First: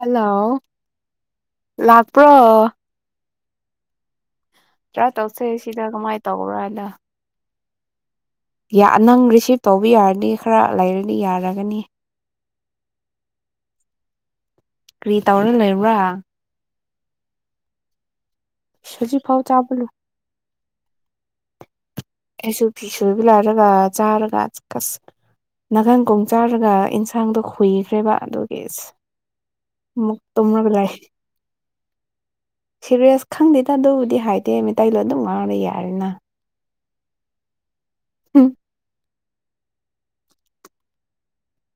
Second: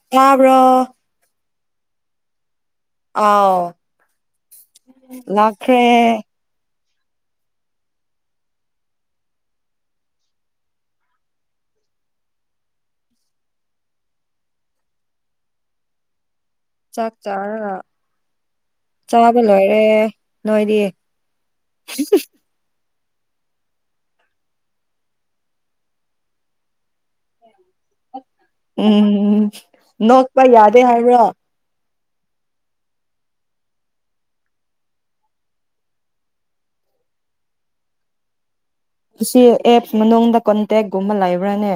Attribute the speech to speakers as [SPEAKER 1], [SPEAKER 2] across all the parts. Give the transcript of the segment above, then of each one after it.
[SPEAKER 1] Hello
[SPEAKER 2] ꯇꯥꯕ꯭ꯔꯣ
[SPEAKER 1] ꯂꯥꯛꯄ꯭ꯔꯣ
[SPEAKER 2] ꯑꯥꯎ
[SPEAKER 1] ꯇꯔꯥ ꯇꯧꯁꯦ
[SPEAKER 2] ꯂꯥꯛꯈ꯭ꯔꯦ
[SPEAKER 1] ꯁꯤꯗ ꯀꯃꯥꯏ ꯇꯧꯕ꯭ꯔꯥ ꯅ ꯌꯥ ꯅꯪ ꯔꯤꯁꯤꯞ ꯇꯧꯕ ꯌꯥꯔꯅꯤ ꯈꯔ ꯂꯩꯔꯗꯤ ꯌꯥꯔꯒꯅꯤ ꯀꯔꯤ ꯇꯧꯔꯒ ꯂꯩꯕ꯭ꯔꯥ
[SPEAKER 2] ꯆꯥꯛ ꯆꯥꯔꯔ ꯆꯥꯕ ꯂꯣꯏꯔꯦ ꯅꯣꯏꯗꯤ
[SPEAKER 1] ꯑꯦꯁꯨ ꯐꯤ ꯁꯨꯕ ꯂꯣꯏꯔꯒ ꯆꯥꯔꯒ ꯀꯁ ꯅꯥꯒꯟꯒꯣꯡ ꯆꯥꯔꯒ ꯏꯟꯁꯥꯡꯗꯣ ꯈꯨꯏꯈ꯭ꯔꯦꯕ ꯑꯗꯨꯒꯤ ꯑꯁ
[SPEAKER 2] ꯎꯝ
[SPEAKER 1] ꯑꯃꯨꯛ
[SPEAKER 2] ꯅꯣꯛꯄ
[SPEAKER 1] ꯇꯨꯝꯔꯒ
[SPEAKER 2] ꯌꯥꯗꯦ
[SPEAKER 1] ꯂꯩ
[SPEAKER 2] ꯍꯥꯏꯕ꯭ꯔꯣ
[SPEAKER 1] ꯁꯤꯔꯤꯌꯁ ꯈꯪꯗꯦꯗ ꯑꯗꯨꯕꯨꯗꯤ ꯍꯥꯏꯗꯦ ꯃꯩꯇꯩ ꯂꯣꯟ ꯑꯗꯨꯝ ꯉꯥꯡꯉꯒ ꯂꯩ ꯌꯥꯔꯦꯅ ꯎꯝ
[SPEAKER 2] ꯑꯁꯤ ꯑꯦꯞꯁ ꯃꯅꯨꯡꯗ ꯀꯣꯟꯇꯦꯛꯒꯨꯝꯕ ꯂꯩꯕ꯭ꯔꯅꯦ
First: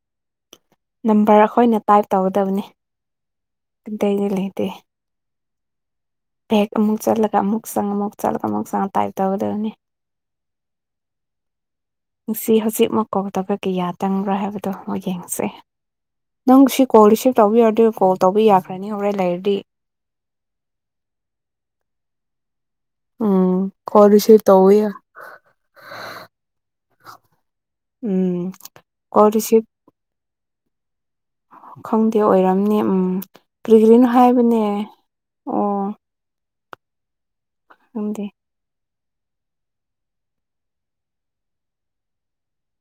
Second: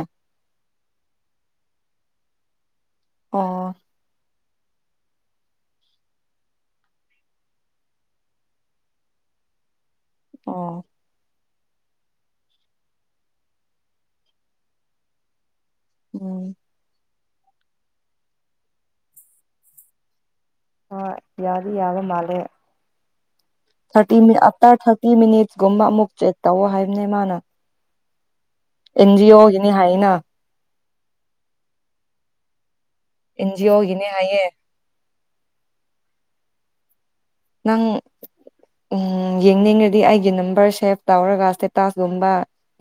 [SPEAKER 1] ꯅꯝꯕꯔ ꯑꯩꯈꯣꯏꯅ ꯇꯥꯏꯞ ꯇꯧꯒꯗꯕꯅꯤ
[SPEAKER 2] ꯑꯣ
[SPEAKER 1] ꯇꯩꯗ ꯂꯩ ꯇꯦ ꯇꯦꯛ ꯑꯃꯨꯛ ꯆꯠꯂꯒ ꯑꯃꯨꯛ ꯆꯪꯉ ꯑꯃꯨꯛ ꯆꯠꯂꯒ ꯑꯃꯨꯛ ꯆꯪꯉ ꯇꯥꯏꯞ ꯇꯧꯒꯗꯕꯅꯤ
[SPEAKER 2] ꯑꯣ
[SPEAKER 1] ꯉꯁꯤ ꯍꯧꯖꯤꯛꯃꯛ ꯀꯣꯜꯇꯧꯕꯒꯤ ꯌꯥ ꯇꯪꯕ꯭ꯔꯥ ꯍꯥꯏꯕꯗꯣ ꯃꯨꯛ ꯌꯦꯡꯁꯦ
[SPEAKER 2] ꯎꯝ
[SPEAKER 1] ꯅꯪꯁꯤ ꯀꯣ ꯂꯤꯁꯤ ꯇꯧꯕꯤꯔꯗꯤ ꯀꯣꯜ ꯇꯧꯕꯤ ꯌꯥꯈ꯭ꯔꯅꯤ ꯍꯣꯔꯦꯟ ꯂꯩꯔꯗꯤ
[SPEAKER 2] ꯍꯣꯏ ꯌꯥꯗꯤ ꯌꯥꯕ ꯃꯥꯜꯂꯦ
[SPEAKER 1] ꯎꯝ ꯀꯣꯜ
[SPEAKER 2] ꯊꯥꯔꯇꯤ
[SPEAKER 1] ꯔꯤꯁꯤꯞ ꯇꯧꯋꯦ
[SPEAKER 2] ꯑꯥꯞꯇꯔ ꯊꯥꯔꯇꯤ ꯃꯤꯅꯤꯠꯁꯀꯨꯝꯕ ꯑꯃꯨꯛ ꯆꯦꯛ ꯇꯧꯋꯣ ꯍꯥꯏꯕꯅꯦ ꯃꯥꯅ
[SPEAKER 1] ꯎꯝ ꯀꯣꯜ
[SPEAKER 2] ꯑꯦꯟꯖꯤ
[SPEAKER 1] ꯔꯤꯁꯤꯞ
[SPEAKER 2] ꯑꯣꯒꯤꯅꯤ ꯍꯥꯏꯅ
[SPEAKER 1] ꯈꯪꯗꯦ ꯑꯣꯏꯔꯝꯅꯤ ꯎꯝ
[SPEAKER 2] ꯑꯦꯟ ꯖꯤ
[SPEAKER 1] ꯀꯔꯤ
[SPEAKER 2] ꯑꯣꯒꯤꯅꯦ
[SPEAKER 1] ꯀꯔꯤꯅꯣ
[SPEAKER 2] ꯍꯥꯏꯌꯦ
[SPEAKER 1] ꯍꯥꯏꯕꯅꯦ ꯑꯣ
[SPEAKER 2] ꯅꯪ
[SPEAKER 1] ꯈꯪꯗꯦ
[SPEAKER 2] ꯎꯝ ꯌꯦꯡꯅꯤꯡꯔꯗꯤ ꯑꯩꯒꯤ ꯅꯝꯕꯔ ꯁꯦꯞ ꯇꯧꯔꯒ ꯏꯁꯇꯦꯇꯥꯁꯒꯨꯝꯕ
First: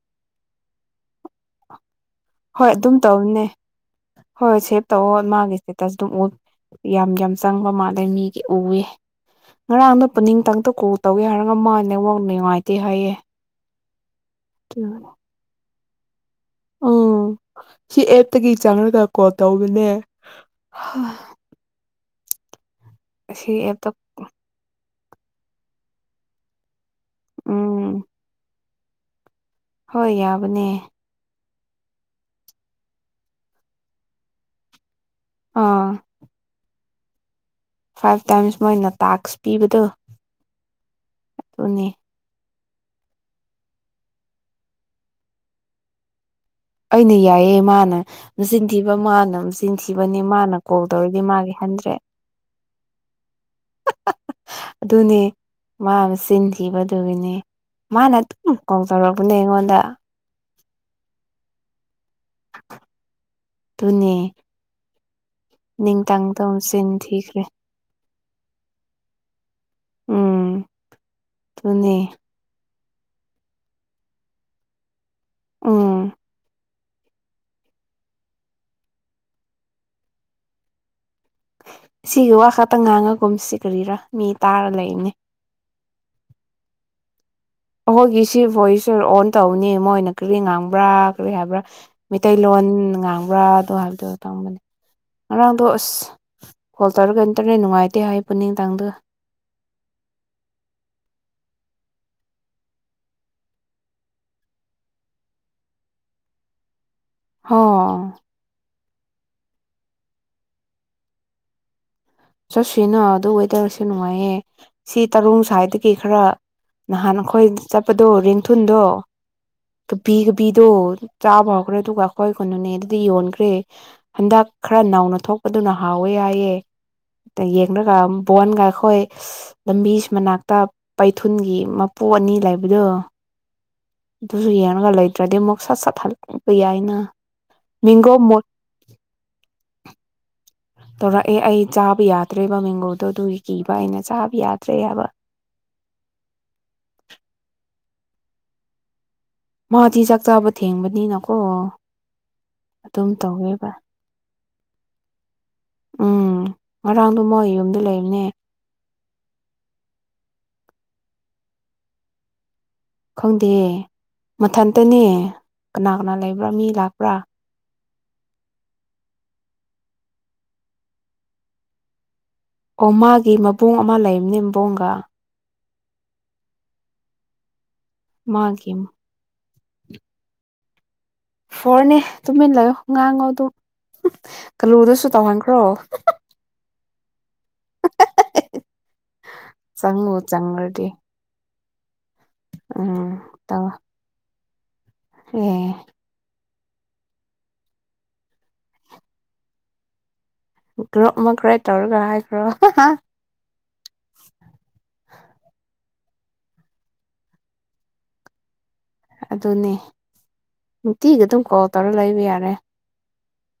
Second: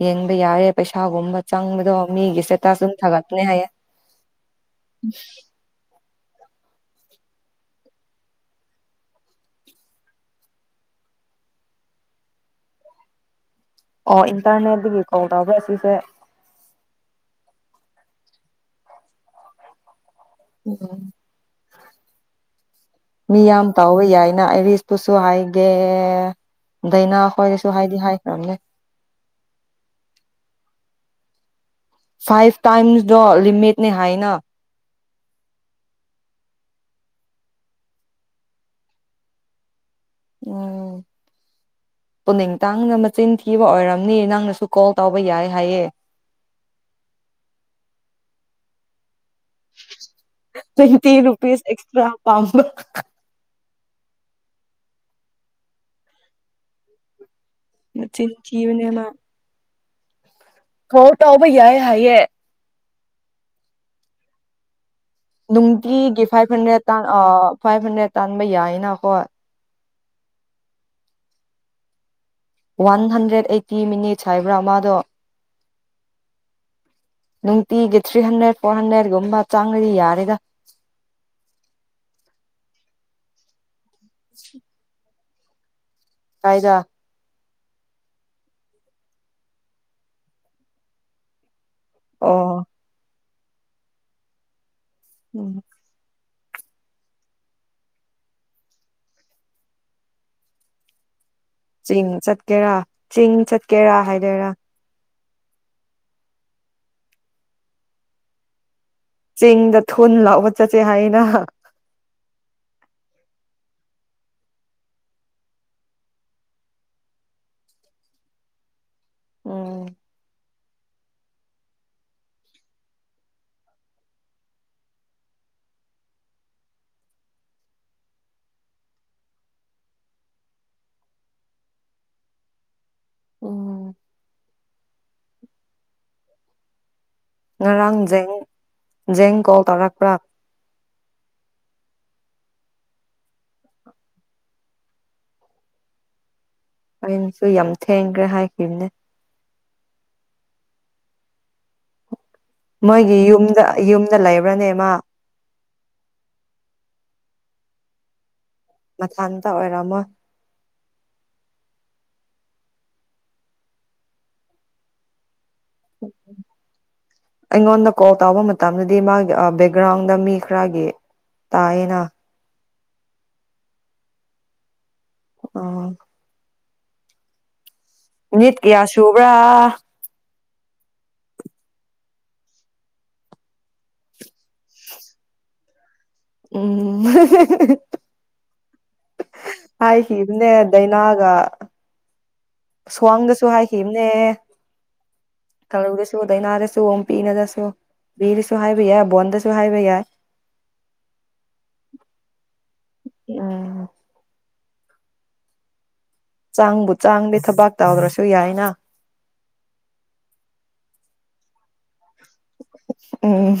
[SPEAKER 2] ꯌꯦꯡꯕ ꯌꯥꯔꯦ ꯄꯩꯁꯥꯒꯨꯝꯕ ꯆꯪꯕꯗꯣ ꯃꯤꯒꯤ
[SPEAKER 1] ꯍꯣꯏ
[SPEAKER 2] ꯏꯁꯇꯦꯇꯥꯁ
[SPEAKER 1] ꯑꯗꯨꯝ
[SPEAKER 2] ꯊꯥꯒꯠꯄꯅꯦ
[SPEAKER 1] ꯇꯧꯅꯦ
[SPEAKER 2] ꯍꯥꯏꯌꯦ
[SPEAKER 1] ꯍꯣꯏ ꯍ ꯁꯦꯞ ꯇꯧꯑꯣ ꯃꯥꯒꯤ ꯏꯁꯇꯦꯇꯁ ꯑꯗꯨꯝ ꯌꯥꯝ ꯌꯥꯝ ꯆꯪꯕ ꯃꯥꯜꯂꯦ ꯃꯤꯒꯤ ꯎꯏ ꯉꯔꯥꯡꯅ ꯄꯨꯛꯅꯤꯡꯇꯪꯇ ꯀꯣꯜ ꯇꯧꯒꯦ ꯍꯥꯏꯔꯒ ꯃꯥ ꯅꯉꯣꯟ ꯅꯨꯡꯉꯥꯏꯇꯦ ꯍꯥꯏꯌꯦꯦ
[SPEAKER 2] ꯑꯣ ꯏꯟꯇꯔꯅꯦꯠꯇꯒꯤ ꯀꯣꯜ ꯇꯧꯕ꯭ꯔꯥ ꯁꯤ ꯇ
[SPEAKER 1] ꯎꯝ ꯁꯤ ꯑꯦꯇꯒꯤ ꯆꯪꯉꯔꯒꯀꯣ ꯇꯧꯕꯅꯦ
[SPEAKER 2] ꯎꯝ ꯃꯤ
[SPEAKER 1] ꯑꯁꯤ
[SPEAKER 2] ꯌꯥꯝ
[SPEAKER 1] ꯑꯦꯞꯇ
[SPEAKER 2] ꯇꯥꯎꯕ ꯌꯥꯏꯅ ꯑꯩ ꯇꯨꯁꯨ ꯍꯥꯏꯥꯏꯒꯦ ꯗꯥꯏꯅꯥ ꯑꯩꯈꯣꯏꯗꯁꯨ ꯍꯥꯏꯗꯤ
[SPEAKER 1] ꯎꯝ
[SPEAKER 2] ꯍꯥꯏꯈ꯭ꯔꯝꯅꯦ
[SPEAKER 1] ꯍꯣꯏ ꯌꯥꯕꯅꯦ
[SPEAKER 2] ꯐꯥꯏꯚ ꯇꯥꯏꯝꯁꯇꯣ ꯂꯤꯔꯤꯃꯦꯠꯅꯦ ꯍꯥꯏꯅ
[SPEAKER 1] ꯑꯥ ꯐꯥꯏꯚ ꯇꯥꯏꯝꯁ ꯃꯣꯏꯅ ꯇꯥꯛꯁ ꯄꯤꯕꯗꯨꯣ
[SPEAKER 2] ꯎꯝ ꯄꯨꯅꯤꯡ ꯇꯥꯡꯅ ꯃꯆꯤꯟ ꯊꯤꯕ ꯑꯣꯏꯔꯝꯅꯤ ꯅꯪꯅꯁꯨ ꯀꯣꯜ ꯇꯧꯕ ꯌꯥꯏ ꯍꯥꯏꯌꯦ
[SPEAKER 1] ꯑꯩꯅ ꯌꯥꯏꯌꯦ ꯃꯥꯅ ꯆꯤꯟꯊꯤꯕ ꯃꯥꯅ ꯁꯨꯝ ꯆꯤꯟꯊꯤꯕꯅꯤ ꯃꯥꯅ ꯀꯣꯜ
[SPEAKER 2] ꯇ꯭ꯋꯦꯟꯇꯤ
[SPEAKER 1] ꯇꯧꯔꯗꯤ ꯃꯥꯒꯤ
[SPEAKER 2] ꯔꯨꯄꯤꯁ
[SPEAKER 1] ꯍꯟꯗ꯭ꯔꯦ
[SPEAKER 2] ꯑꯦꯛꯁꯇ꯭ꯔꯥ ꯄꯥꯝꯕ
[SPEAKER 1] ꯑꯗꯨꯅꯦ ꯃꯥꯅ ꯆꯤꯟꯤꯈꯤꯕꯗꯨꯒꯤꯅꯤ ꯃꯥꯅ
[SPEAKER 2] ꯃꯆꯤꯟ
[SPEAKER 1] ꯑꯗꯨꯝ ꯀꯣꯡ ꯆꯥꯎꯧꯔꯛꯄꯅꯦ ꯑꯩꯉꯣꯟꯗ
[SPEAKER 2] ꯍꯣ ꯇꯥꯎꯕꯩꯌꯥꯑ ꯍꯥꯏꯌꯦꯦ
[SPEAKER 1] ꯇꯅꯦ
[SPEAKER 2] ꯒꯤꯒ ꯐꯥꯏꯚ ꯍꯟ꯭ꯔꯦꯠ ꯇ ꯑ
[SPEAKER 1] ꯊꯤꯈ꯭ꯔꯦ
[SPEAKER 2] ꯐꯥꯏꯚ ꯍꯟ꯭ꯔꯦꯠ ꯇꯥꯟꯕ ꯌꯥꯏꯅꯈꯣ
[SPEAKER 1] ꯎꯝ ꯊꯅꯤ
[SPEAKER 2] ꯋꯥꯟ ꯍꯟꯗ꯭ꯔꯦꯗ ꯑꯩꯠꯇꯤ ꯃꯤꯅꯤꯠꯁ ꯍꯥꯏꯕ꯭ꯔꯥ ꯃꯥꯗꯣ
[SPEAKER 1] ꯑ
[SPEAKER 2] ꯅꯨꯡꯇꯤꯒꯤ ꯊ꯭ꯔꯤ ꯍꯟꯗ꯭ꯔꯦꯠ ꯐꯣꯔ ꯍꯟꯗ꯭ꯔꯦꯠꯀꯨꯝꯕ ꯆꯪꯉꯗꯤ ꯌꯥꯔꯦꯗ
[SPEAKER 1] ꯁꯤꯒꯤ ꯋꯥ ꯈꯛꯇꯪ ꯉꯥꯡꯉꯒꯨꯝꯁꯤ ꯀꯔꯤꯔꯥ ꯃꯤ ꯇꯥꯔ ꯂꯩꯕꯅꯦ
[SPEAKER 2] ꯀꯥꯏꯗ
[SPEAKER 1] ꯑꯩꯈꯣꯏꯒꯤ ꯁꯤ ꯚꯣꯏꯁ ꯑꯣꯟ ꯇꯧꯅꯤ ꯃꯣꯏꯅ ꯀꯔꯤ ꯉꯥꯡꯕ꯭ꯔꯥ ꯀꯔꯤ ꯍꯥꯏꯕ꯭ꯔꯥ ꯃꯤꯇꯩ
[SPEAKER 2] ꯑꯣ
[SPEAKER 1] ꯂꯣꯟ ꯉꯥꯡ [unintelligible]
[SPEAKER 2] ꯎꯝ
[SPEAKER 1] ꯉꯔꯥꯡꯗꯣ ꯑꯁ ꯀꯣꯜ ꯇꯧꯔꯒ ꯅꯇꯅꯦ ꯅꯨꯡꯉꯥꯏꯇꯦ ꯍꯥꯏ ꯄꯨꯅꯤꯡꯗꯥꯡꯗꯨ
[SPEAKER 2] ꯆꯤꯡ ꯆꯠꯀꯦꯔꯥ ꯆꯤꯡ ꯆꯠꯀꯦꯔꯥ ꯍꯥꯏꯗꯔꯥ
[SPEAKER 1] ꯍ
[SPEAKER 2] ꯆꯤꯡꯗ ꯊꯨꯟ ꯂꯥꯎꯕ ꯆꯠꯁꯦ ꯍꯥꯏꯅ
[SPEAKER 1] ꯆꯠꯁꯤꯅ ꯑꯗꯨ ꯋꯦꯗꯔꯁꯨ ꯅꯨꯡꯉꯥꯏꯌꯦ ꯁꯤ ꯇꯔꯨꯡ ꯁ꯭ꯋꯥꯏꯗꯒꯤ ꯈꯔ ꯅꯍꯥꯟ ꯑꯩꯈꯣꯏ ꯆꯠꯄꯗꯣ ꯔꯦꯡꯊꯨꯟꯗꯣ
[SPEAKER 2] ꯎꯝ
[SPEAKER 1] ꯀꯕꯤꯒꯕꯤ ꯑꯗꯨ ꯆꯥꯕ ꯍꯧꯈ꯭ꯔꯦ ꯑꯗꯨꯒ ꯑꯩꯈꯣꯏ [unintelligible] ꯑꯗꯨꯗꯤ ꯌꯣꯟꯈ꯭ꯔꯦ ꯍꯟꯗꯛ ꯈꯔ ꯅꯧꯅ ꯊꯣꯛꯄꯗꯨꯅ ꯍꯥꯎꯋꯦ ꯌꯥꯏꯑꯦ ꯌꯦꯡꯒ ꯕꯣꯟꯒ ꯑꯩꯈꯣꯏ ꯂꯝꯕꯤꯁꯤ ꯃꯅꯥꯛꯇ ꯄꯩꯊꯨꯟꯒꯤ ꯃꯄꯨ ꯑꯅꯤ ꯂꯩꯕꯗꯣ
[SPEAKER 2] ꯎꯝ
[SPEAKER 1] [unintelligible] ꯗ꯭ꯔꯗꯤ ꯑꯃꯨꯛ ꯁꯥꯠ ꯆꯠ [unintelligible] ꯌꯥꯏꯅ
[SPEAKER 2] ꯉꯔꯥꯡ
[SPEAKER 1] ꯃꯦꯡꯒꯣ
[SPEAKER 2] ꯖꯦꯡ
[SPEAKER 1] ꯃꯣꯠ
[SPEAKER 2] ꯖꯦꯡ ꯀꯣꯜ ꯇꯧꯔꯛꯄ꯭ꯔꯥ
[SPEAKER 1] ꯇꯧꯔꯛꯑꯦ ꯑꯩ ꯆꯥꯕ ꯌꯥꯗ꯭ꯔꯦꯕ ꯃꯦꯡꯒꯣꯗꯣ ꯑꯗꯨꯒꯤ ꯀꯤꯕ ꯑꯩꯅ ꯆꯥꯕ ꯌꯥꯗ꯭ꯔꯦ ꯍꯥꯏꯕ
[SPEAKER 2] ꯑꯩꯅꯁꯨ ꯌꯥꯝ ꯊꯦꯡꯈ꯭ꯔꯦ ꯍꯥꯏꯈꯤꯕꯅꯦ
[SPEAKER 1] ꯃꯗꯤ ꯆꯥꯛꯆꯥꯕ ꯊꯦꯡꯕꯅꯤ ꯅꯀꯣ
[SPEAKER 2] ꯃꯣꯏꯒꯤ ꯌꯨꯝꯗ ꯌꯨꯝꯗ ꯂꯩꯕ꯭ꯔꯅꯦꯃ
[SPEAKER 1] ꯎꯝ ꯉꯔꯥꯡ ꯗꯣꯃꯣꯏ ꯌꯨꯝꯗ ꯂꯩꯕꯅꯦ
[SPEAKER 2] ꯃꯊꯟꯇ ꯑꯣꯏꯔꯝꯃꯣꯏ
[SPEAKER 1] ꯈꯪꯗꯦ ꯃꯊꯟꯇꯅꯦ ꯀꯅꯥ ꯀꯅꯥ ꯂꯩꯕ꯭ꯔꯥ ꯃꯤ ꯂꯥꯛꯄ꯭ꯔꯥ
[SPEAKER 2] ꯑꯩꯉꯣꯟꯗ ꯀꯣꯜ ꯇꯧꯕ ꯃꯇꯝꯗꯗꯤ ꯃꯥꯒꯤ ꯕꯦꯛꯒ꯭ꯔꯥꯎꯟꯗ ꯃꯤ ꯈꯔꯒꯤ ꯇꯥꯏꯌꯦꯅ
[SPEAKER 1] ꯑꯣ ꯃꯥꯒꯤ ꯃꯕꯨꯡ ꯑꯃ ꯂꯩꯕꯅꯤ ꯏꯕꯣꯡꯒ
[SPEAKER 2] ꯑ ꯅꯤꯠ
[SPEAKER 1] ꯃꯥꯒꯤ
[SPEAKER 2] ꯀꯌꯥ ꯁꯨꯨꯕ꯭ꯔꯥ [inaudible]
[SPEAKER 1] ꯍꯣꯔꯅꯦ ꯇꯨꯝꯃꯤꯜꯂꯣ ꯉꯥꯡꯉꯣ ꯑꯗꯨꯝ ꯀꯥꯜꯂꯨꯗꯁꯨ ꯇꯧꯍꯟꯈ꯭ꯔꯣ
[SPEAKER 2] ꯎꯝ
[SPEAKER 1] ꯆꯪꯕꯨ
[SPEAKER 2] ꯍꯥꯏꯈꯤꯕꯅꯦ
[SPEAKER 1] ꯆꯪꯔꯗꯤ
[SPEAKER 2] ꯗꯥꯏꯅꯥꯒ
[SPEAKER 1] ꯎꯝ
[SPEAKER 2] ꯁ꯭ꯋꯥꯡꯗꯁꯨ
[SPEAKER 1] ꯇꯧ
[SPEAKER 2] ꯍꯥꯏꯈꯤꯕꯅꯦ
[SPEAKER 1] ꯑꯦ
[SPEAKER 2] ꯀꯂꯧ ꯗꯁꯨ ꯗꯩꯅ ꯗꯥꯁꯨ ꯑꯣꯝ ꯄꯤꯅꯗꯁꯨ ꯕꯤꯔꯁꯨ ꯍꯥꯏꯕ ꯌꯥꯏ ꯕꯣꯟꯗꯁꯨ ꯍꯥꯏꯕ ꯌꯥꯏ
[SPEAKER 1] ꯒ꯭ꯔꯨꯞ ꯑꯃꯈ꯭ꯔꯦ ꯇꯧꯔꯒ ꯍꯥꯏꯈ꯭ꯔꯣ
[SPEAKER 2] ꯎꯝ ꯆꯥꯡꯕꯨ ꯆꯥꯡꯗꯤ ꯊꯕꯥꯛ ꯇꯧꯗ꯭ꯔꯁꯨ ꯌꯥꯏꯅ
[SPEAKER 1] ꯑꯗꯨꯅꯦ ꯅꯨꯡꯇꯤꯒ ꯑꯗꯨꯝ ꯀꯣꯜ ꯇꯧꯔ ꯂꯩꯕ ꯌꯥꯔꯦ
[SPEAKER 2] ꯎꯝ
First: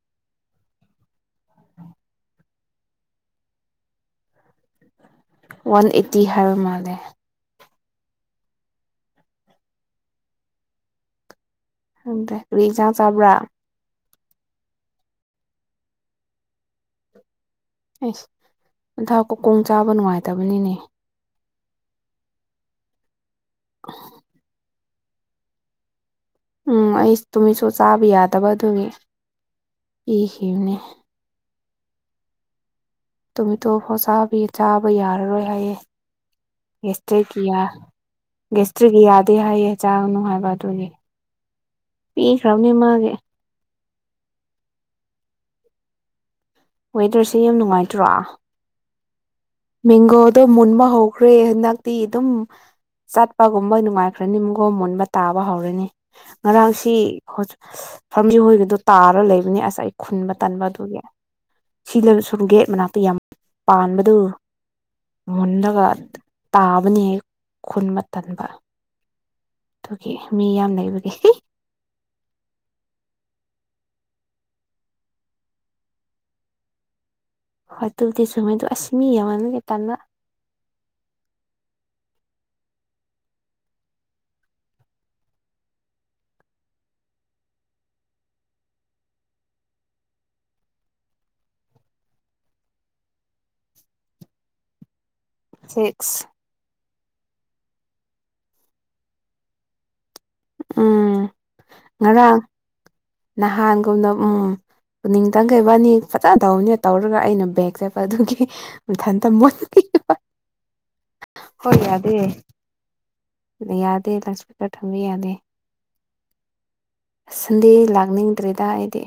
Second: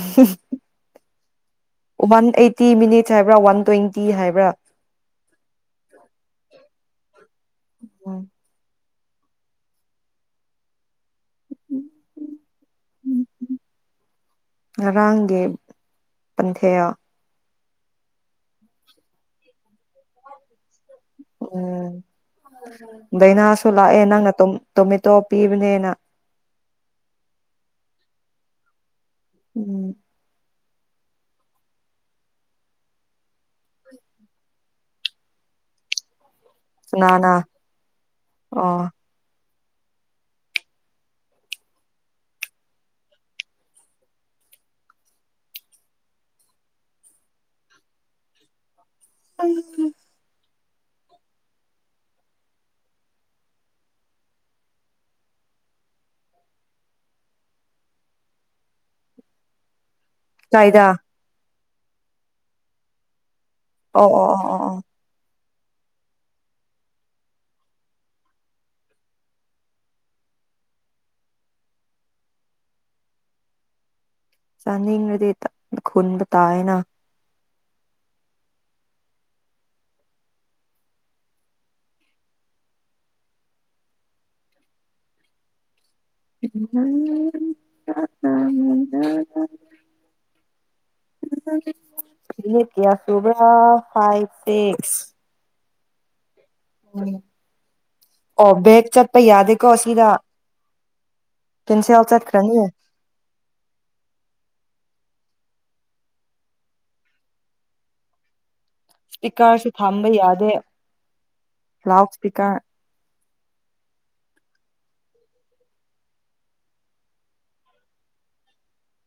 [SPEAKER 2] ꯋꯥꯟ ꯑꯩꯠꯇꯤ ꯃꯤꯅꯤꯠꯁ ꯍꯥꯏꯕ꯭ꯔ ꯋꯥꯟ ꯇ꯭ꯋꯦꯟꯇꯤ ꯍꯥꯏꯕ꯭ꯔ
[SPEAKER 1] ꯋꯥꯟ ꯑꯩꯠꯇꯤ ꯍꯥꯏꯕ ꯃꯥꯜ ꯂꯦ
[SPEAKER 2] ꯎꯝ
[SPEAKER 1] ꯈꯪꯗ‌ꯦ [unintelligible] ꯆꯥꯛ ꯆꯥꯕ꯭ꯔ
[SPEAKER 2] ꯉꯔꯥꯡꯒꯤ ꯄꯟꯊ‌ꯦꯌꯥ
[SPEAKER 1] ꯑꯦꯁ ꯅꯟꯊꯥ ꯀꯨꯀꯣꯡ ꯆꯥꯕ ꯅꯨꯡꯉꯥꯏꯇꯕꯅꯤꯅꯦ
[SPEAKER 2] ꯎꯝ ꯗꯥꯏꯅꯥꯁꯨ ꯂꯥꯛꯑꯦ ꯅꯪꯅ ꯑꯗꯨꯝ ꯇꯣꯃꯦꯇꯣ ꯄꯤꯕꯅꯦꯅꯥ
[SPEAKER 1] ꯎꯝ ꯑꯩ ꯇꯨꯃꯦꯇꯣꯁꯨ ꯆꯥꯕ ꯌꯥꯗꯕ ꯑꯗꯨꯒꯤ
[SPEAKER 2] ꯎꯝ
[SPEAKER 1] ꯏꯍꯤꯝꯅꯦ ꯇꯨꯃ‌ꯦꯇꯣ ꯐꯥꯎ ꯆꯥꯕꯤ ꯆꯥꯕ ꯌꯥꯔꯔꯣꯏ ꯍꯥꯏꯌꯦ
[SPEAKER 2] ꯀꯅꯥꯅ
[SPEAKER 1] ꯌꯦꯁꯇꯔꯒꯌꯥ
[SPEAKER 2] ꯑꯣ
[SPEAKER 1] ꯌꯦꯁꯇꯔ ꯌꯥꯗꯦ ꯍꯥꯏꯌ‌ꯦ ꯆꯥ ꯅꯨꯍꯥꯉꯏꯕ ꯑꯗꯨꯒꯤ ꯄꯤꯈ꯭ꯔꯕꯅꯦ ꯃꯥꯒꯤ ꯋꯦꯗꯔꯁꯦ ꯌꯥꯝ ꯅꯨꯡꯉꯥꯏꯇ꯭ꯔꯣ ꯃ‌ꯦꯡꯒ‌ꯣꯗ‌ꯣ ꯃꯨꯟꯕ ꯍꯧꯈ꯭ꯔꯦ ꯍꯟꯗꯛꯇꯤ ꯑꯗꯨꯝ ꯆꯠꯄꯒꯨꯝꯕ ꯅꯨꯡꯉꯥꯏꯈ꯭ꯔꯅꯤꯒꯣ ꯃꯨꯟꯕ ꯇꯥꯕ ꯍꯧꯔꯅꯤ ꯉꯔꯥꯡꯁꯤ ꯐꯝꯗ꯭ꯔꯤ ꯍꯣꯏꯒꯤꯗꯣ ꯇꯥꯔ ꯂꯩꯕꯅꯤ ꯑꯁ ꯈꯨꯟꯕ ꯇꯟꯕ
[SPEAKER 2] ꯀꯥꯏꯗ
[SPEAKER 1] ꯑꯗꯨꯒꯤ ꯁꯤꯗ ꯁꯨꯝ ꯒꯦꯠ ꯃꯅꯥꯛꯇ ꯌꯥꯝ
[SPEAKER 2] ꯑꯣ
[SPEAKER 1] ꯄꯥꯟꯕꯗꯨ
[SPEAKER 2] ꯑꯣ ꯑꯣ ꯑꯣ ꯑꯣ
[SPEAKER 1] ꯃꯨꯜꯂꯒ ꯇꯥꯕꯅꯤ ꯈꯨꯟꯕ ꯇꯟꯕ ꯑꯗꯨꯒꯤ ꯃꯤ ꯌꯥꯝ ꯂꯩꯕꯒꯤ
[SPEAKER 2] ꯆꯥꯅꯤꯡꯉꯗꯤ ꯈꯨꯨꯟꯕ ꯇꯥꯏꯌ‌ꯦꯅ
[SPEAKER 1] ꯍꯣꯏ ꯑꯗꯨꯕꯨꯗꯤ ꯆꯨꯝꯃ‌ꯦ ꯑꯗꯨ ꯑꯁ ꯃꯤ ꯌꯦꯡꯃꯟꯕ‌ꯩ ꯇꯟꯕ
[SPEAKER 2] [unintelligible] ꯀꯌꯥ ꯁꯨꯔ‌ꯦ ꯐꯥꯏꯚ ꯁꯤꯛꯁ
[SPEAKER 1] ꯁꯤꯛꯁ
[SPEAKER 2] ꯑꯣ ꯕꯦꯛꯒ ꯆꯠꯄ ꯌꯥꯗ‌ꯦꯀꯣ ꯑꯁꯤꯗ
[SPEAKER 1] ꯎꯝ ꯉꯔꯥꯡ
[SPEAKER 2] ꯆꯠꯈ꯭ꯔꯅꯤ
[SPEAKER 1] ꯅꯍꯥꯟꯒꯨꯝꯅ ꯎꯝ ꯄꯨꯅꯤꯡꯇ‌ꯪꯒ ꯏꯕꯥꯅꯤ ꯐꯖꯅ ꯇꯧꯕꯅꯤꯅ ꯇꯧꯔꯒ ꯑꯩꯅ ꯕꯦꯒ ꯆꯠꯄ ꯑꯗꯨꯒꯤ ꯃꯊꯟꯇ
[SPEAKER 2] ꯏꯁꯄꯤꯀꯔꯁꯨ
[SPEAKER 1] ꯃꯨꯠꯈꯤ
[SPEAKER 2] ꯊꯝꯕ ꯌꯥꯗꯦ
[SPEAKER 1] ꯍꯣꯏ
[SPEAKER 2] ꯂꯥꯎꯠ
[SPEAKER 1] ꯌꯥꯗꯦ
[SPEAKER 2] ꯏꯁꯄꯤꯀꯔ
[SPEAKER 1] ꯌꯥꯗꯦ ꯂꯥꯎꯠ ꯏꯁꯄꯤꯀꯔ ꯊꯝꯕ ꯌꯥꯗꯦ ꯁꯟꯗꯦ ꯂꯥꯛꯅꯤꯡꯗ꯭ꯔꯦꯗ ꯑꯩꯗꯤ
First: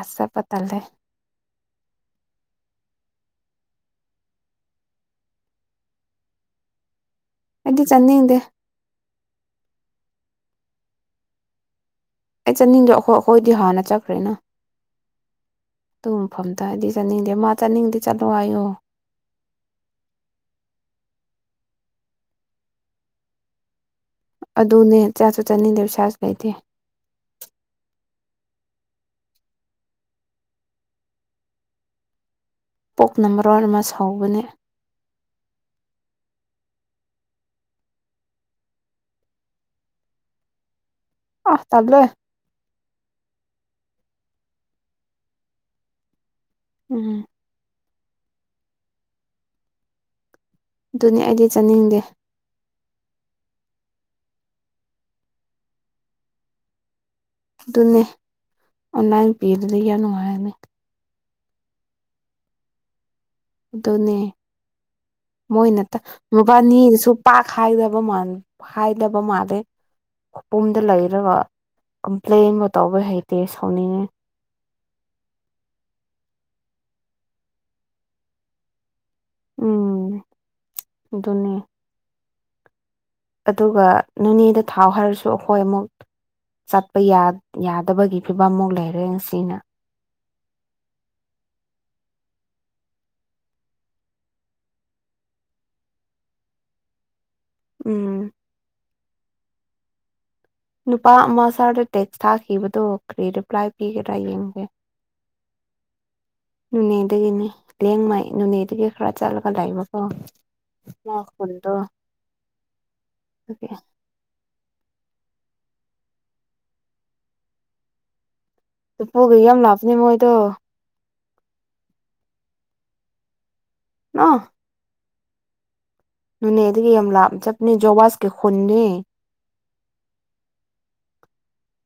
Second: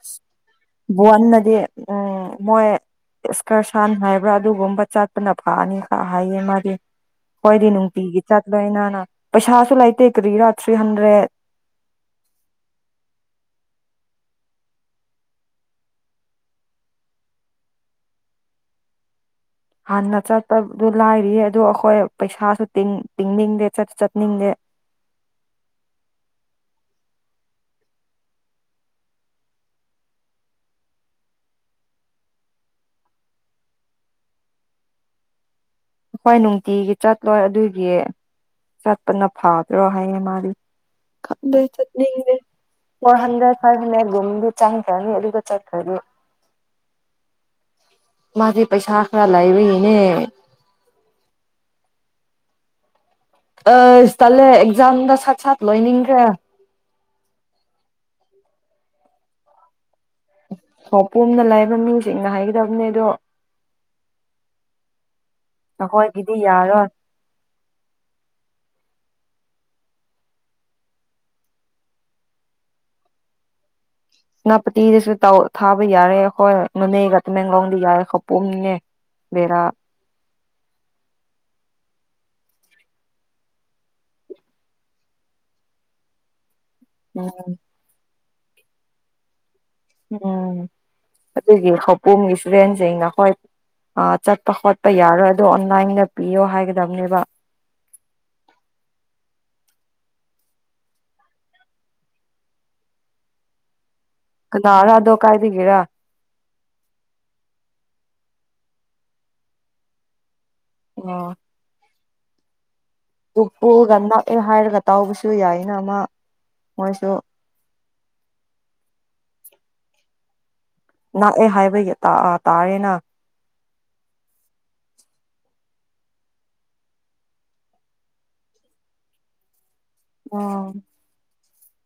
[SPEAKER 2] ꯑꯁ
[SPEAKER 1] ꯆꯠꯄ ꯇꯜꯂꯦ
[SPEAKER 2] ꯕ‌ꯣꯟꯅꯗꯤ ꯎꯝ ꯃꯣꯏ ꯏꯁꯀꯔꯁꯥꯟ ꯍꯥꯏꯕ꯭ꯔ ꯑꯗꯨꯒꯨꯝꯕ ꯆꯠꯄꯅ ꯐꯅꯤꯀ ꯍꯥꯏꯌꯦ ꯃꯥꯗꯤ ꯃ‌ꯣꯏꯗꯤ
[SPEAKER 1] ꯑꯩꯗꯤ
[SPEAKER 2] ꯅꯨꯡꯇꯤꯒꯤ
[SPEAKER 1] ꯆꯠꯅꯤꯡꯗꯦ
[SPEAKER 2] ꯆꯠꯄꯅꯤꯅ ꯄꯩꯁꯥꯁꯨ ꯂꯩꯥꯇ‌ꯦ ꯀꯔꯤꯔ ꯊ꯭ꯔꯤ ꯍꯟꯗ꯭ꯔꯦꯠ
[SPEAKER 1] ꯑꯩ ꯆꯠꯅꯤꯡꯗꯦ ꯑꯩꯈꯣꯏ ꯑꯩꯈꯣꯏꯗꯤ ꯍꯥꯟꯅ ꯆꯠꯈ꯭ꯔꯦꯅ ꯗꯨ ꯃꯐꯝꯗ ꯑꯩꯗꯤ ꯆꯠꯅꯤꯡꯗꯦ ꯃꯥ ꯆꯠꯅꯤꯡꯉꯗꯤ ꯆꯠꯂꯣ ꯍꯥꯏꯌꯣ
[SPEAKER 2] ꯍꯥꯟꯅ ꯆꯠꯄꯗꯨ ꯂꯥꯏꯔꯤꯌ‌ꯦ ꯑꯗꯨ ꯑꯩꯈꯣꯏ ꯄꯩꯁꯥꯁꯨꯤꯡ ꯇꯤꯡ ꯇꯤꯡꯅꯤꯡꯗꯦ ꯆꯠꯁꯨ ꯆꯠ
[SPEAKER 1] ꯑꯗꯨꯅꯦ ꯆꯠꯁꯨ ꯆꯠꯅꯤꯡꯗꯦ ꯄꯩꯁꯥꯁꯨ ꯂꯩꯇꯦ ꯄ‌ꯣꯞꯅ ꯃꯔꯣꯜ ꯑꯃ ꯁꯥꯎꯕꯅꯦ
[SPEAKER 2] ꯑꯈꯣꯏ ꯅꯨꯡꯇꯤꯒꯤ ꯆꯠꯂꯣꯏ ꯑꯗꯨꯒꯤ ꯆꯠꯄꯅ ꯐꯕ꯭ꯔꯣ ꯍꯥꯏꯌꯦ ꯃꯥꯗꯤ
[SPEAKER 1] ꯑ
[SPEAKER 2] ꯈꯪꯗꯦ
[SPEAKER 1] ꯇꯜꯂꯦ
[SPEAKER 2] ꯆꯠꯅꯤꯡꯗꯦ ꯐꯣꯔ ꯍꯟꯗ꯭ꯔꯦꯠ ꯐꯥꯏꯚ ꯍꯟꯗꯔꯦ ꯔꯣꯝꯗꯤ ꯆꯪꯈ꯭ꯔꯅꯤ ꯑꯗꯨꯒ ꯆꯠꯈ꯭ꯔꯥꯅꯤ
[SPEAKER 1] ꯎꯝ
[SPEAKER 2] ꯃꯥꯗꯤ ꯄꯩꯁꯥ ꯈꯔ ꯂꯩꯥꯕꯒꯤꯅꯦ
[SPEAKER 1] ꯑꯗꯨꯅꯦ ꯑꯩꯗꯤ ꯆꯥꯅꯤꯡꯗꯦ
[SPEAKER 2] ꯑꯁ ꯇꯜꯂꯦ ꯑꯦꯛꯖꯥꯝꯗ ꯁꯠ ꯁꯠ ꯂꯣꯏꯅꯤꯡꯈ꯭ꯔꯦ
[SPEAKER 1] ꯑꯗꯨꯅꯦ ꯑꯣꯟꯂꯥꯏꯟ ꯄꯤꯗꯨꯗꯤ ꯌꯥꯝ ꯅꯨꯡꯉꯥꯏꯔꯅꯤ
[SPEAKER 2] ꯀꯣꯝꯅ ꯂꯥꯏꯕ ꯃꯤꯁꯤꯡꯅ ꯍꯥꯏꯒꯗꯕꯅꯦ ꯑꯗꯣ
[SPEAKER 1] ꯑꯗꯨꯅꯦ ꯃꯣꯏꯅꯠꯇ
[SPEAKER 2] ꯑꯩꯈꯣꯏꯒꯤꯗꯤ ꯌꯥꯔꯣꯏ
[SPEAKER 1] ꯃꯕꯥꯟꯅꯤꯅꯁꯨ ꯄꯥꯛ ꯍꯥꯏꯗꯕ ꯃꯥꯟ ꯍꯥꯏꯗꯕ ꯗ ꯃꯥꯜꯂꯦ ꯃꯄꯨꯝꯗ ꯂꯩꯔꯒ ꯀꯝꯄ꯭ꯂꯦꯟꯒ ꯇꯧꯕ ꯍꯩꯇꯦ ꯁꯧꯅꯤꯡꯉꯦ
[SPEAKER 2] ꯁꯦꯅꯥꯄꯇꯤꯗꯁꯨ ꯇꯧ ꯊꯥꯕ ꯌꯥꯔꯦ ꯑꯈꯣꯏ ꯅꯣꯅꯦꯒ ꯇꯃꯦꯡꯂꯣꯡꯗꯤ ꯌꯥꯔꯦ ꯈꯧ ꯄꯨꯝꯅꯦ ꯕꯦꯔꯥ
[SPEAKER 1] ꯎꯝ ꯑꯗꯨꯅꯦ ꯑꯗꯨꯒ ꯅꯣꯅꯦꯗ ꯊꯥꯎ ꯍꯥꯏꯔꯁꯨ ꯑꯩꯈꯣꯏ ꯑꯃꯨꯛ ꯆꯠꯄ ꯌꯥ
[SPEAKER 2] ꯎꯝ
[SPEAKER 1] ꯌꯥꯗꯕꯒꯤ ꯐꯤꯕꯝꯃꯨꯛ ꯂꯩꯔꯦ ꯉꯁꯤꯅ
[SPEAKER 2] ꯎꯝ ꯑꯗꯨꯒꯤ ꯈꯧꯄꯨꯝꯒꯤ ꯏꯁꯇꯨꯗꯦꯟꯁꯤꯡꯅ ꯍꯣꯏ ꯑ ꯆꯠꯄ ꯈꯣꯠꯄ ꯌꯥꯔꯣꯏ ꯑꯗꯨ ꯑꯣꯟꯂꯥꯏꯟꯗ ꯄꯤꯌꯣ ꯍꯥꯏꯒꯗꯕꯅꯦꯕ
[SPEAKER 1] ꯎꯝ ꯅꯨꯄꯥ ꯑꯃ ꯁꯥꯔꯗ ꯇꯦꯛꯁ ꯊꯥꯈꯤꯕꯗꯣ ꯀꯔꯤ ꯔꯤꯄ꯭ꯂꯥꯏ ꯄꯤꯒ
[SPEAKER 2] ꯀꯅꯥꯔꯥ ꯑꯗꯣ ꯀꯥꯏꯗꯒꯤꯔ
[SPEAKER 1] ꯅꯣꯅꯦꯗꯒꯤꯅꯦ ꯂꯦꯡꯃꯥꯏ ꯅꯣꯅꯦꯗꯒꯤ ꯈꯔ ꯆꯠꯂꯒ ꯂꯩꯕꯀꯣ ꯃꯥ
[SPEAKER 2] ꯑꯣ
[SPEAKER 1] ꯀꯣꯟꯇꯣ
[SPEAKER 2] ꯎꯄꯨꯒ ꯅꯛꯑꯦ ꯍꯥꯏꯔꯒ ꯇꯧꯕꯁꯨ ꯌꯥꯏꯅ ꯃꯥ ꯃꯣꯏꯁꯨ
[SPEAKER 1] ꯎꯄꯨꯒ ꯌꯥꯝ ꯂꯥꯞꯄꯅꯤ ꯃꯣꯏꯗꯣ
[SPEAKER 2] ꯅꯛꯑꯦ ꯍꯥꯏꯕꯒꯤ ꯇꯥ ꯑ ꯇꯥꯌꯦꯅ
[SPEAKER 1] ꯑ ꯅꯣꯅꯦꯗꯒꯤ ꯌꯥꯝ ꯂꯥꯞꯅ ꯆꯠꯄꯅꯦ ꯖꯣꯋꯥꯥꯁꯀꯤ ꯈꯨꯟꯅꯤ
[SPEAKER 2] ꯑꯣ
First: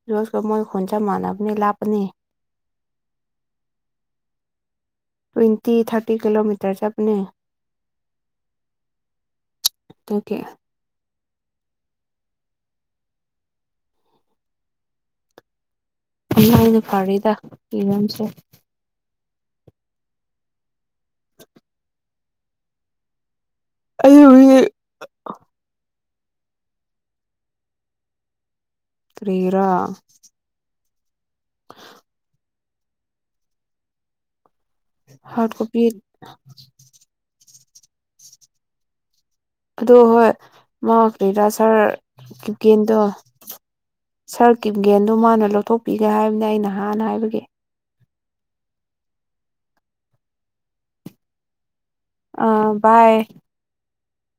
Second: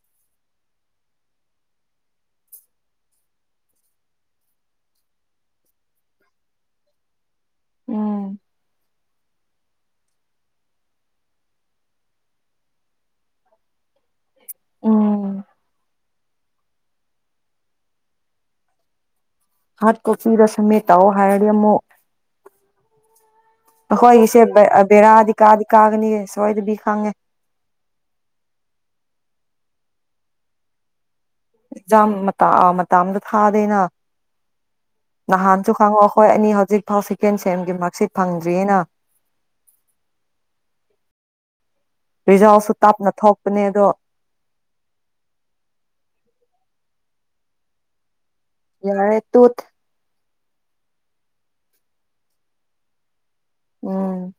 [SPEAKER 1] ꯖꯣꯋꯥꯁꯀ ꯃꯣꯏ ꯈꯨꯟ ꯆꯞ ꯃꯥꯟꯅꯕꯅꯦ ꯂꯥꯞꯄꯅꯤ ꯇ꯭ꯋꯦꯟꯇꯤ ꯊꯥꯔꯇꯤ ꯀꯤꯂꯣꯃꯤꯇꯔ ꯆꯠꯄꯅꯤ
[SPEAKER 2] ꯎꯝ
[SPEAKER 1] ꯇꯨꯀꯦ
[SPEAKER 2] ꯑꯝ
[SPEAKER 1] ꯑꯃꯥꯏꯅ ꯐꯔꯤꯗ ꯏꯔꯝꯁꯦ
[SPEAKER 2] ꯍꯥꯔꯗ ꯀꯣꯄꯤꯗ ꯁꯃꯤꯠ ꯇꯧ ꯍꯥꯏꯔꯗꯤ ꯑꯃꯨꯛ ꯑꯈꯣꯏꯒꯤꯁꯦ
[SPEAKER 1] ꯑꯩꯕꯨꯗꯤ
[SPEAKER 2] ꯕꯦ ꯑ ꯕꯦꯔꯥꯗꯤ ꯀꯥꯗꯤ ꯀꯥꯒꯅꯤꯌꯦ ꯁꯣꯏꯗꯕꯤ ꯈꯪꯉꯦ
[SPEAKER 1] ꯀꯔꯤꯒꯤꯔꯥ
[SPEAKER 2] ꯖꯥꯝ ꯃꯇ ꯑ ꯃꯇꯥꯝꯗ ꯊꯥꯗꯦꯅ
[SPEAKER 1] ꯍꯥꯔꯠ
[SPEAKER 2] ꯅꯍꯥꯟꯁꯨ
[SPEAKER 1] ꯀꯣꯄꯤ
[SPEAKER 2] ꯈꯪꯉꯣ ꯈꯣꯏ ꯑꯅꯤ ꯍꯧꯖꯤꯛ ꯐꯥꯎ ꯁꯦꯀꯦꯟ ꯁꯦꯝꯒꯤ ꯃꯥꯔꯛꯁꯦ ꯐꯪꯗ꯭ꯔꯤꯌꯦꯅ꯫
[SPEAKER 1] ꯑꯗꯣ ꯍꯣꯏ ꯃꯥ ꯀꯩꯔꯥ ꯁꯥꯔ
[SPEAKER 2] ꯔꯤꯖꯜꯁꯨ
[SPEAKER 1] ꯀꯤꯞꯒꯦꯟꯗꯣ
[SPEAKER 2] ꯇꯞꯅ ꯊꯣꯛꯄꯅꯦ ꯑꯗꯣ
[SPEAKER 1] ꯁꯥꯔ ꯀꯤꯞꯒꯦꯟꯗꯣ ꯃꯥꯅ ꯂꯧꯊꯣꯛꯄꯤꯒꯦ ꯍꯥꯏꯕꯅꯦ ꯑꯩꯅ ꯍꯥꯟꯅ ꯍꯥꯏꯕꯒꯤ꯫
[SPEAKER 2] ꯌꯥꯔꯦ ꯇꯣꯠ
[SPEAKER 1] ꯑꯥ ꯕꯥꯏ꯫
[SPEAKER 2] ꯎꯝ꯫